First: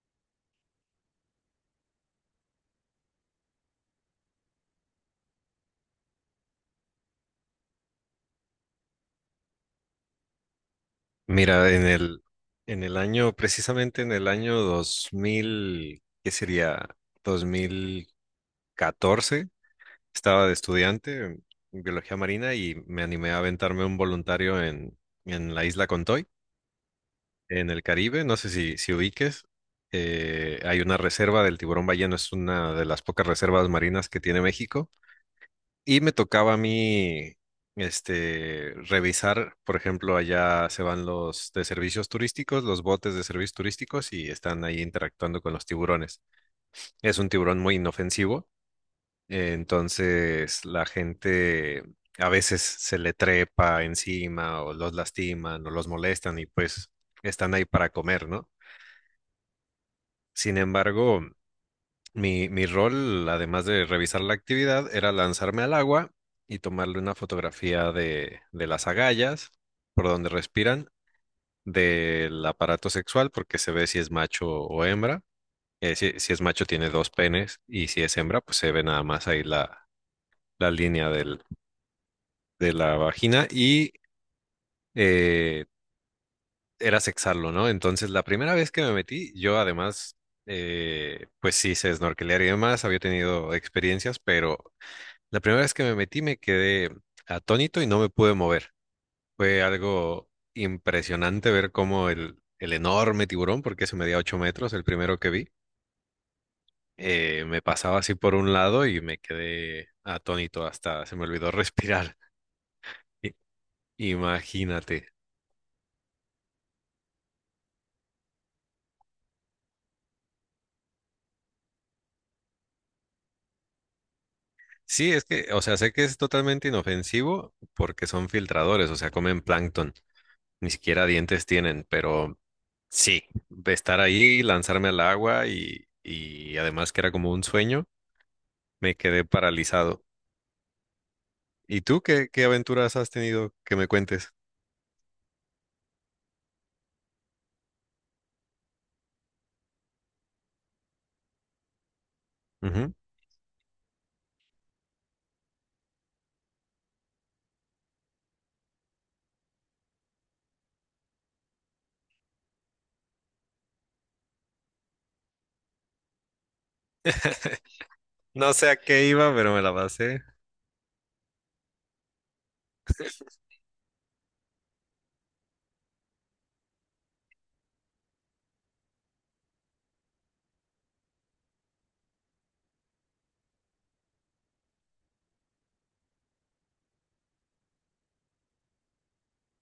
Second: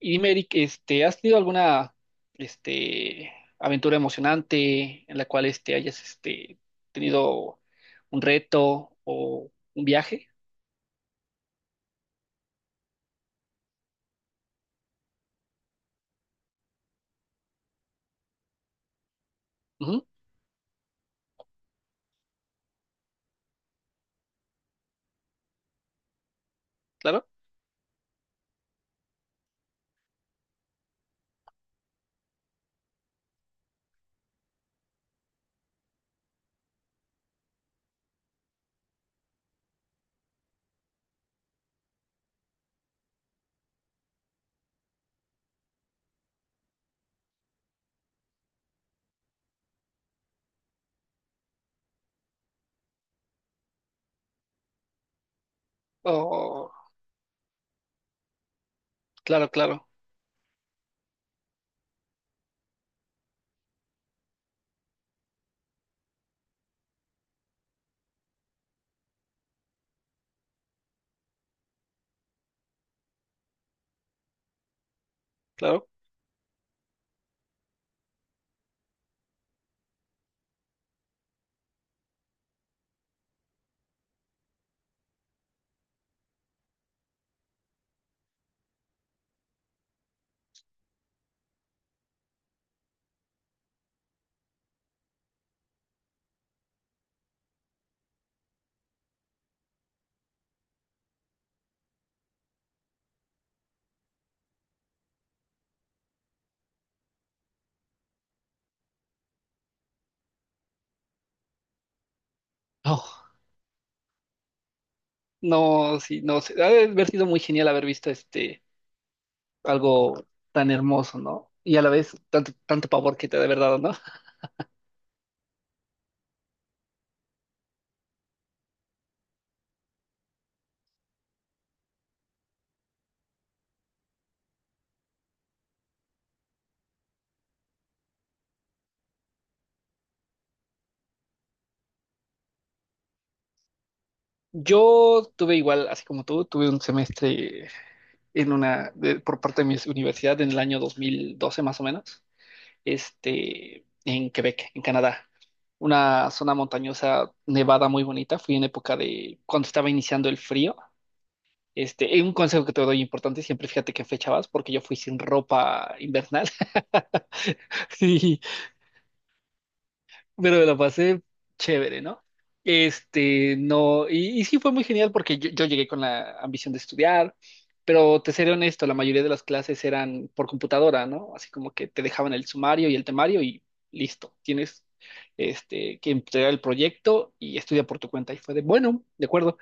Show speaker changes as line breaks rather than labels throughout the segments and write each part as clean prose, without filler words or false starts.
Y dime, Eric, ¿has tenido alguna, este, aventura emocionante en la cual, hayas, tenido un reto o un viaje?
Mira, en el año, precisamente en el año 2000, ¿qué sería? 2014,
Ujú,
estaba de estudiante en biología marina y me animé a aventarme un voluntario en la isla Contoy,
claro.
en el Caribe, no sé si ubiques. Hay una reserva del tiburón ballena. Es una de las pocas reservas marinas que tiene México y me tocaba a mí, este, revisar, por ejemplo, allá se van los de servicios turísticos, los botes de servicios turísticos y están ahí interactuando con los tiburones. Es un tiburón muy inofensivo. Entonces la gente a veces se le trepa encima o los lastiman o los molestan y
Oh,
pues están ahí para comer, ¿no?
claro, claro,
Sin embargo, mi rol, además de revisar la actividad, era lanzarme al agua y tomarle una fotografía de, las agallas, por donde respiran, del aparato sexual, porque se ve si es macho o hembra.
claro.
Si es macho, tiene dos penes, y si es hembra, pues se ve nada más ahí la línea de la vagina y eh, era sexarlo, ¿no? Entonces, la primera vez que me metí, yo además, pues sí sé snorkelear y demás, había tenido experiencias, pero la primera vez que me metí me quedé atónito y no me pude mover. Fue algo impresionante ver cómo el enorme tiburón, porque eso medía 8 metros, el primero que vi, me pasaba así por un lado y me quedé atónito hasta se me olvidó respirar.
Oh,
I- Imagínate.
no, sí, no, sé. Ha de haber sido muy genial haber visto, algo tan hermoso, ¿no? Y a la vez tanto, tanto pavor que te ha de haber dado, ¿no?
Sí, es que, o sea, sé que es totalmente inofensivo porque son filtradores, o sea, comen plancton, ni siquiera dientes tienen, pero sí, de estar ahí, lanzarme al agua y además que era como un sueño. Me quedé paralizado. ¿Y tú qué, aventuras has tenido que me cuentes?
Yo tuve igual, así como tú, tuve un semestre por parte de mi universidad en el año 2012 más o menos,
Ujú.
en Quebec, en Canadá. Una zona montañosa, nevada, muy bonita. Fui en época de cuando estaba iniciando el frío. Y un consejo que te doy importante: siempre fíjate qué fecha vas, porque yo fui sin ropa invernal. Sí,
No sé a qué iba, pero me la pasé
pero me lo pasé chévere, ¿no? No, sí fue muy genial, porque yo llegué con la ambición de estudiar, pero te seré honesto, la mayoría de las clases eran por computadora, ¿no? Así como que te dejaban el sumario y el temario y listo, tienes, que entregar el proyecto y estudia por tu cuenta. Y fue de, bueno, de acuerdo,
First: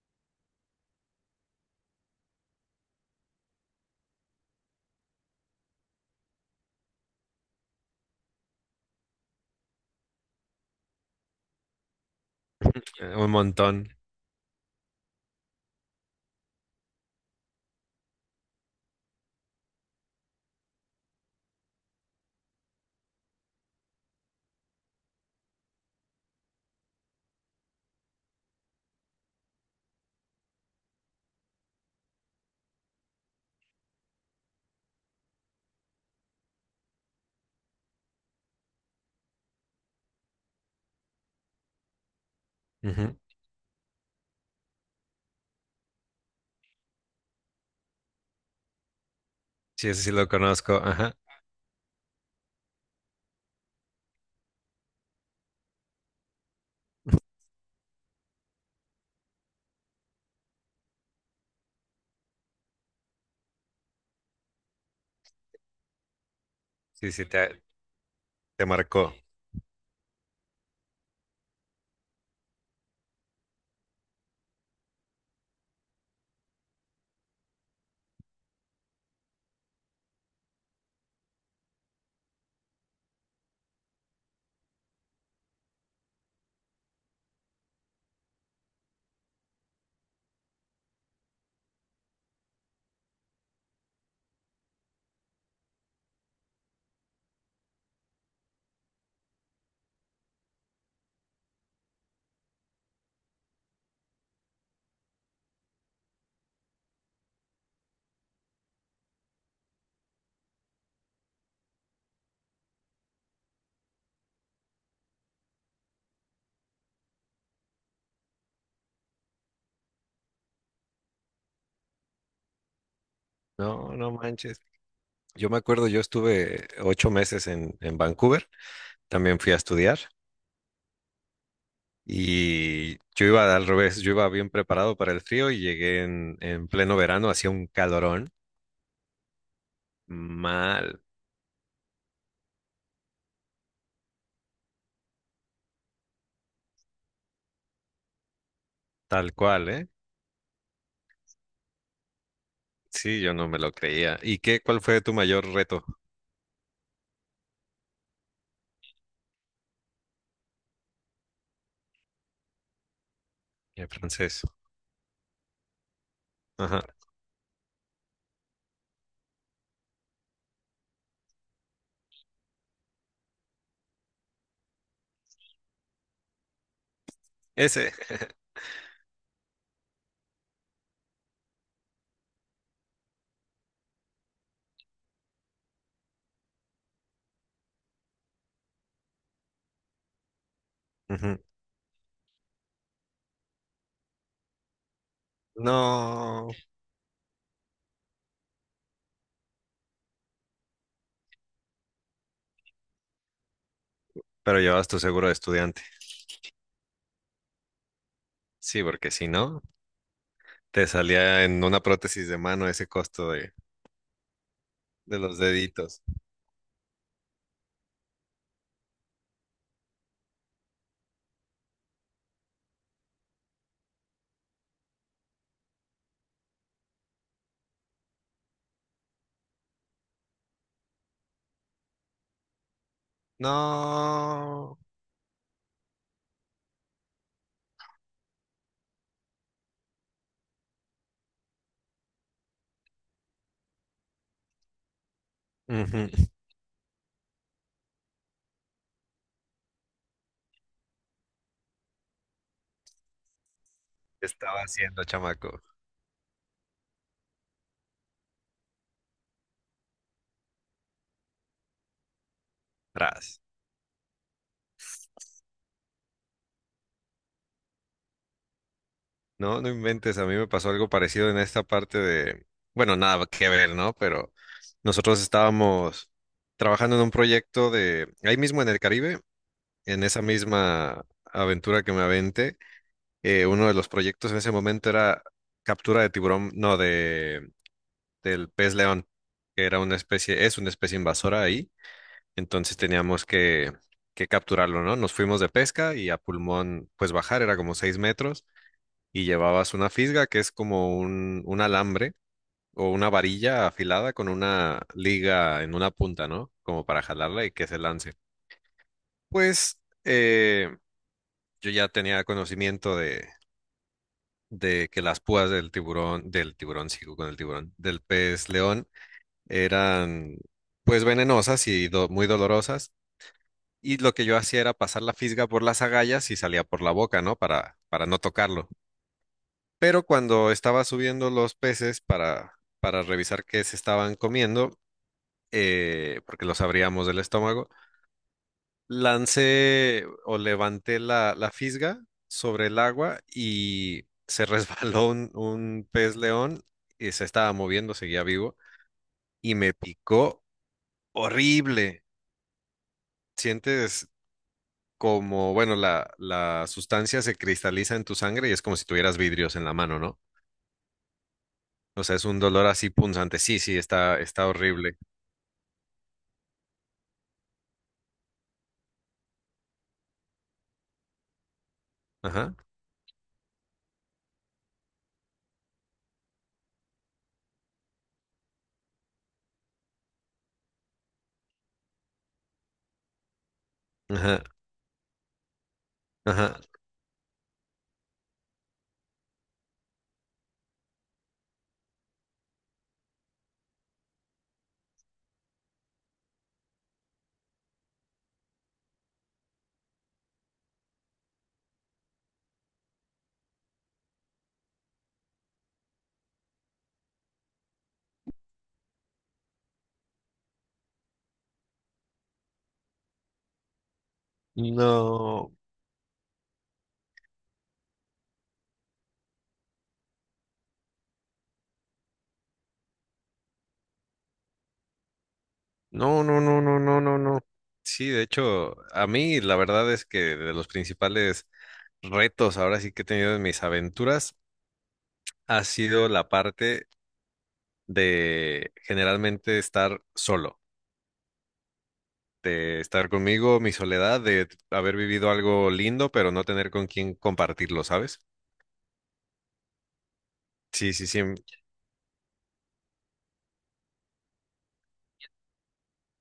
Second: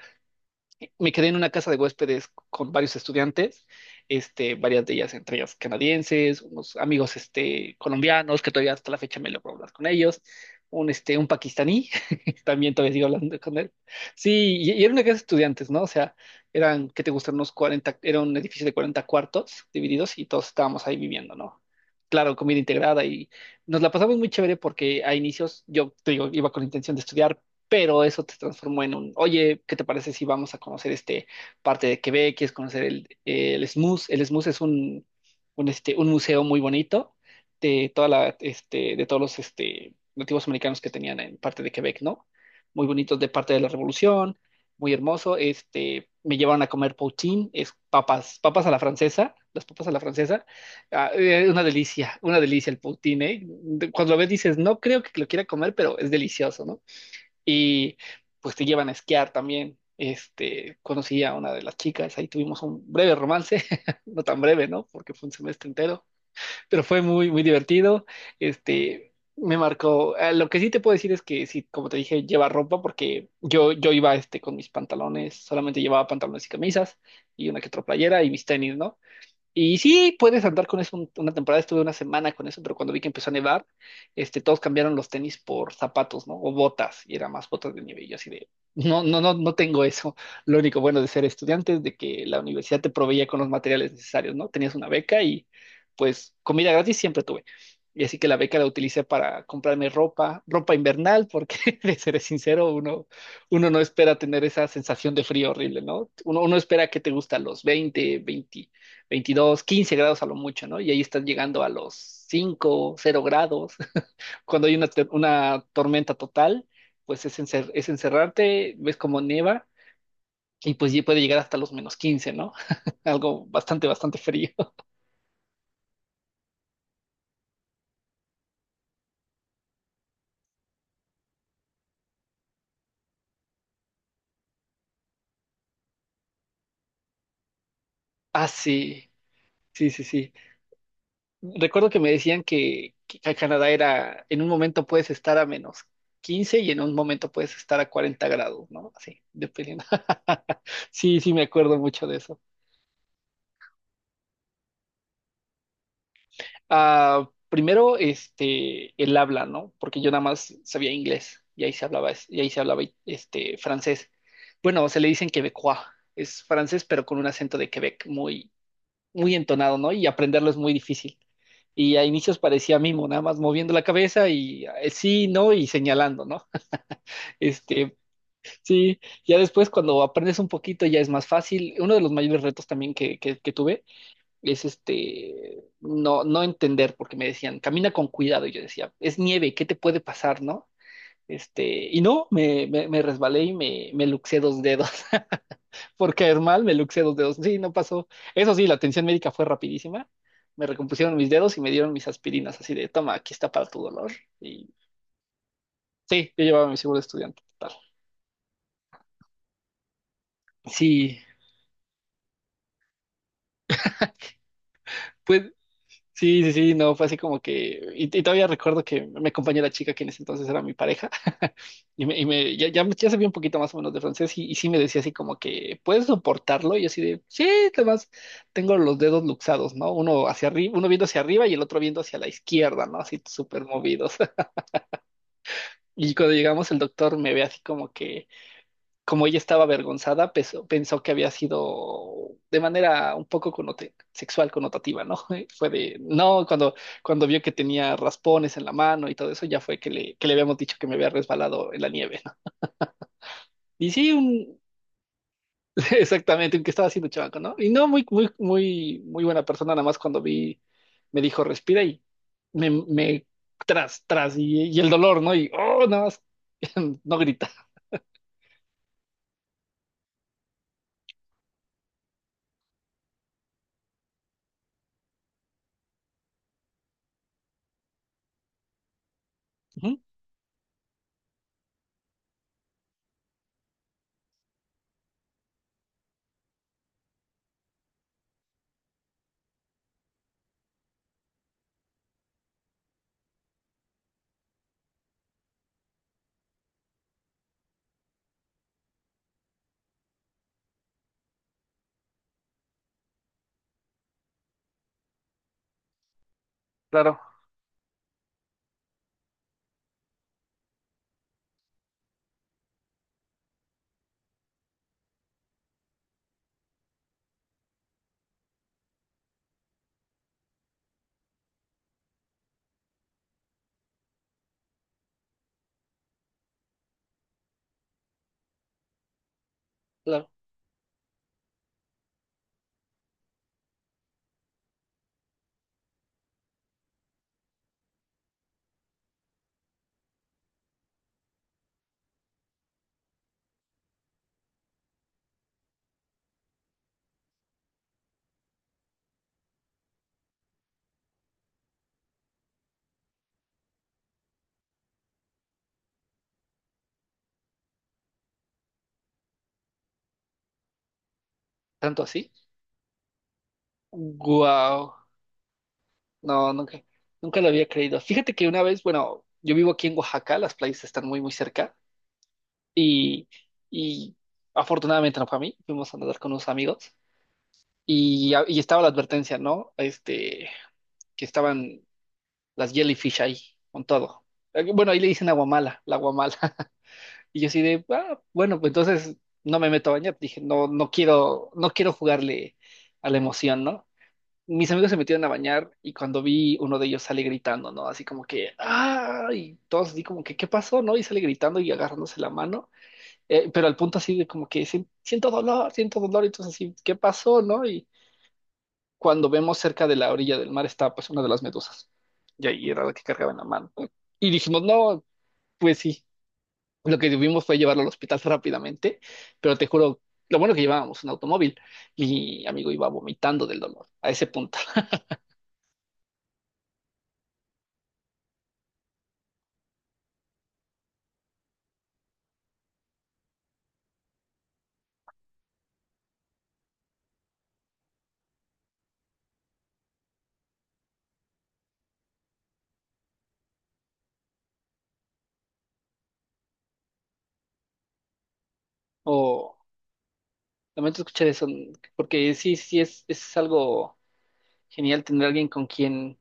me quedé en una casa de huéspedes con varios estudiantes, varias de ellas, entre ellas canadienses, unos amigos, colombianos, que todavía hasta la fecha me logro hablar con ellos, un pakistaní, también todavía sigo
un
hablando con él.
montón.
Sí, y era una casa de estudiantes, ¿no? O sea, eran, ¿qué te gustan?, unos 40, era un edificio de 40 cuartos divididos y todos estábamos ahí viviendo, ¿no? Claro, comida integrada. Y nos la pasamos muy chévere, porque a inicios, yo te digo, iba con la intención de estudiar, pero eso te transformó en oye, ¿qué te parece si vamos a conocer este parte de Quebec? ¿Quieres conocer el, SMUS? El SMUS es un museo muy bonito de todos los, nativos americanos que tenían en parte de Quebec, ¿no? Muy
Ujú.
bonitos de parte de la Revolución, muy hermoso. Me llevaron a comer poutine. Es papas, papas a la francesa, las papas
Sí,
a la
ese sí lo
francesa.
conozco.
Ah,
Ajá.
una delicia el poutine, ¿eh? Cuando lo ves dices: no creo que lo quiera comer, pero es delicioso, ¿no? Y pues te llevan a esquiar también. Conocí a una de las chicas, ahí tuvimos un breve romance, no tan breve, ¿no?, porque fue un semestre entero, pero fue
Sí, sí,
muy, muy
te,
divertido.
te
Este,
marcó.
me marcó. Lo que sí te puedo decir es que sí, como te dije, lleva ropa, porque yo iba, con mis pantalones, solamente llevaba pantalones y camisas y una que otra playera y mis tenis, ¿no? Y sí, puedes andar con eso. Una temporada estuve una semana con eso, pero cuando vi que empezó a nevar, todos cambiaron los tenis por zapatos, ¿no? O botas, y era más botas de nieve. Y yo así de, no, no, no, no tengo eso. Lo único bueno de ser estudiante es de que la universidad te proveía con los materiales necesarios, ¿no? Tenías una beca y pues comida gratis siempre tuve. Y así que la beca la utilicé para comprarme ropa, ropa invernal, porque de seré sincero, uno no espera tener esa sensación de frío horrible, ¿no? Uno espera que te gusta los 20 20, 22, 15 grados a lo mucho, ¿no? Y ahí estás llegando a los 5, 0 grados. Cuando hay una tormenta total, pues es encerrarte, ves como nieva y pues ya puede llegar hasta los menos 15, ¿no? Algo bastante,
No, no
bastante frío.
manches. Yo me acuerdo, yo estuve 8 meses en Vancouver, también fui a estudiar y yo iba al revés, yo iba bien preparado para el frío y llegué en pleno verano, hacía un calorón
Ah, sí, sí, sí, sí.
mal,
Recuerdo que me decían que, acá en Canadá era, en un momento puedes estar a menos 15 y en un momento puedes estar a 40 grados, ¿no? Así,
tal cual,
dependiendo.
¿eh?
Sí, sí, me acuerdo mucho de eso.
Sí, yo no me lo creía. ¿Y qué, cuál fue tu mayor reto?
Ah, primero, el habla, ¿no? Porque yo nada más sabía inglés y ahí se hablaba, es- y ahí se hablaba,
El
francés.
francés.
Bueno, se le dicen quebecois, es
Ajá.
francés, pero con un acento de Quebec muy, muy entonado, ¿no? Y aprenderlo es muy difícil. Y a inicios parecía mimo, nada más moviendo la cabeza y, sí, no, y señalando, ¿no?
Ese.
Este, sí, ya después, cuando aprendes un poquito, ya es más fácil. Uno de los mayores retos también, que, que tuve, es, no entender, porque me decían, camina con cuidado, y yo decía, es nieve, ¿qué te puede pasar, no?
Ujú.
Este, y no, me resbalé y me luxé dos dedos, por caer
No,
mal, me luxé dos dedos. Sí, no pasó, eso sí, la atención médica fue rapidísima, me recompusieron mis dedos y me dieron mis aspirinas, así de, toma, aquí está para tu dolor,
pero
y
llevabas tu seguro de estudiante.
sí, yo llevaba mi seguro de estudiante, total.
Sí, porque si no, te
Sí,
salía en una prótesis de mano ese costo de los
pues.
deditos.
Sí, sí, sí, no, fue así como que, y todavía recuerdo que me acompañó la chica que en ese entonces era mi pareja, ya, ya, ya sabía un poquito más o menos de francés, y sí me decía así como que, ¿puedes soportarlo? Y yo así de, sí, además tengo los dedos luxados, ¿no? Uno hacia arriba, uno viendo hacia arriba y el otro viendo hacia la izquierda, ¿no? Así súper movidos.
No.
Y cuando llegamos, el doctor me ve así como que, como ella estaba avergonzada, pensó que había sido de manera un poco sexual connotativa, ¿no? Fue de,
Ujú.
no, cuando vio que tenía raspones en la mano y todo eso, ya fue que le, habíamos dicho que me había resbalado en la nieve, ¿no? Y sí,
¿Qué
un.
estaba haciendo, chamaco?
Exactamente, un que estaba haciendo chamaco, ¿no? Y no, muy, muy, muy, muy buena persona. Nada más cuando vi, me dijo, respira, y me
Tras.
tras, tras, y el dolor, ¿no? Y, oh, nada más, no grita.
No, no inventes. A mí me pasó algo parecido en esta parte de, bueno, nada que ver, ¿no? Pero nosotros estábamos trabajando en un proyecto de, ahí mismo en el Caribe,
Ujú.
en esa misma aventura que me aventé. Uno de los proyectos en ese momento era captura de tiburón, no, de del pez león, que era una especie, es una especie invasora ahí, entonces teníamos que, capturarlo, ¿no? Nos fuimos de pesca y a pulmón, pues bajar era como 6 metros y llevabas una fisga que es como un alambre o una varilla afilada con una liga en una punta, ¿no? Como para
Claro,
jalarla y que se lance. Pues eh, yo ya tenía conocimiento de que las púas del tiburón, sigo con el tiburón, del pez león eran pues venenosas y muy dolorosas. Y lo que yo hacía era pasar la fisga por las agallas y salía por la boca, ¿no? Para no tocarlo. Pero
claro,
cuando estaba subiendo los peces para, revisar qué se estaban comiendo, porque los abríamos del estómago, lancé o levanté la, fisga sobre el agua y se resbaló un pez león y se estaba moviendo, seguía vivo y me picó horrible. Sientes como, bueno, la sustancia se cristaliza en tu sangre y es como si tuvieras vidrios en la mano, ¿no?
tanto
O sea, es
así.
un dolor así punzante. Sí, sí, está
Guau.
horrible.
No, nunca lo había creído. Fíjate que una vez, bueno, yo vivo aquí en Oaxaca, las playas están muy, muy cerca,
Ajá,
y, y afortunadamente no fue a mí, fuimos a nadar con unos amigos y estaba la advertencia, ¿no? Que estaban las jellyfish ahí, con todo.
ajá,
Bueno ahí le dicen aguamala, la aguamala.
ajá.
Y yo así de: "Ah, bueno, pues entonces no me meto a bañar". Dije, no, no quiero, no quiero jugarle a la emoción, ¿no? Mis amigos se metieron a bañar y cuando vi, uno de ellos sale gritando, ¿no? Así como que, ¡ah! Y todos así como que, ¿qué pasó? ¿No? Y sale gritando y agarrándose la mano, pero al punto así de como que: "Sien- siento dolor, siento dolor", y entonces así, ¿qué pasó? ¿No? Y cuando vemos, cerca de la orilla del mar está pues una de las medusas, y ahí era la que cargaba en la mano. Y dijimos, no,
No.
pues sí, lo que tuvimos fue llevarlo al hospital rápidamente, pero te juro, lo bueno que llevábamos un automóvil, mi amigo iba vomitando del dolor, a ese punto.
No, no, no, no, no, no, no. Sí, de hecho, a mí la verdad es que de los principales retos ahora sí que he tenido en mis aventuras ha sido la parte de generalmente estar solo, de estar conmigo, mi soledad, de haber vivido algo lindo, pero no tener con quién compartirlo, ¿sabes?
O
Sí,
Lamento
sí, sí.
escuchar eso, porque sí, sí es algo genial tener alguien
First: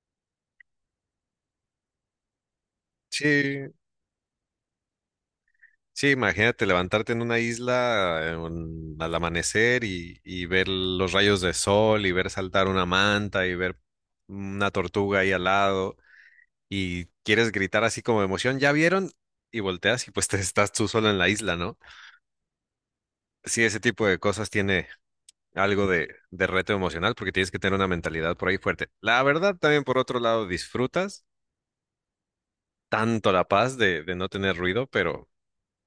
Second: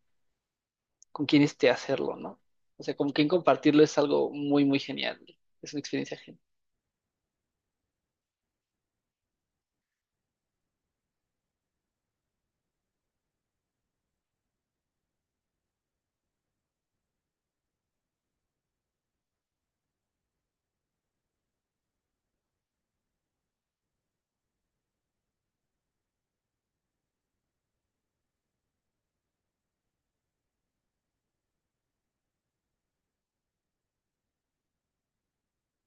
con quien este hacerlo, ¿no? O sea, con quien
Sí,
compartirlo es algo muy, muy genial. Es una
sí,
experiencia genial.
imagínate levantarte en una isla al amanecer y, ver los rayos de sol y ver saltar una manta y ver una tortuga ahí al lado y quieres gritar así como de emoción, ¿ya vieron? Y volteas y pues te estás tú solo en la isla, ¿no? Sí, ese tipo de cosas tiene algo de, reto emocional porque tienes que tener una mentalidad por ahí fuerte. La verdad, también por otro lado, disfrutas tanto la paz de, no tener ruido, pero,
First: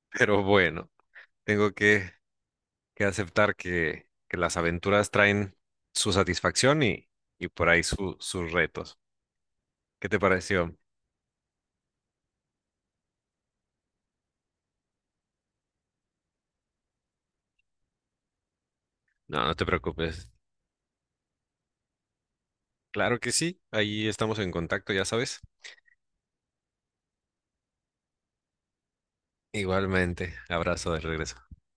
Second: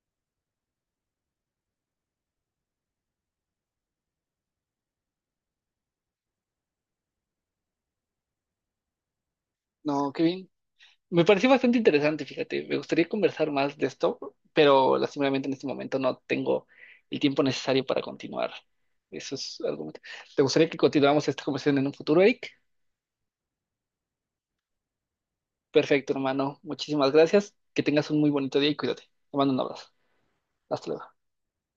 pero bueno, tengo que aceptar que, las aventuras traen su satisfacción y por ahí sus retos. ¿Qué
No,
te
qué bien.
pareció?
Me pareció bastante interesante, fíjate. Me gustaría conversar más de esto, pero lastimadamente en este momento no tengo el tiempo necesario para continuar. Eso
No, no
es
te
algo.
preocupes.
¿Te gustaría que continuáramos esta conversación en un futuro, Eric?
Claro que sí, ahí estamos en contacto, ya sabes.
Perfecto, hermano. Muchísimas gracias. Que tengas un muy bonito día y cuídate. Te mando un abrazo.
Igualmente,
Hasta
abrazo de
luego.
regreso.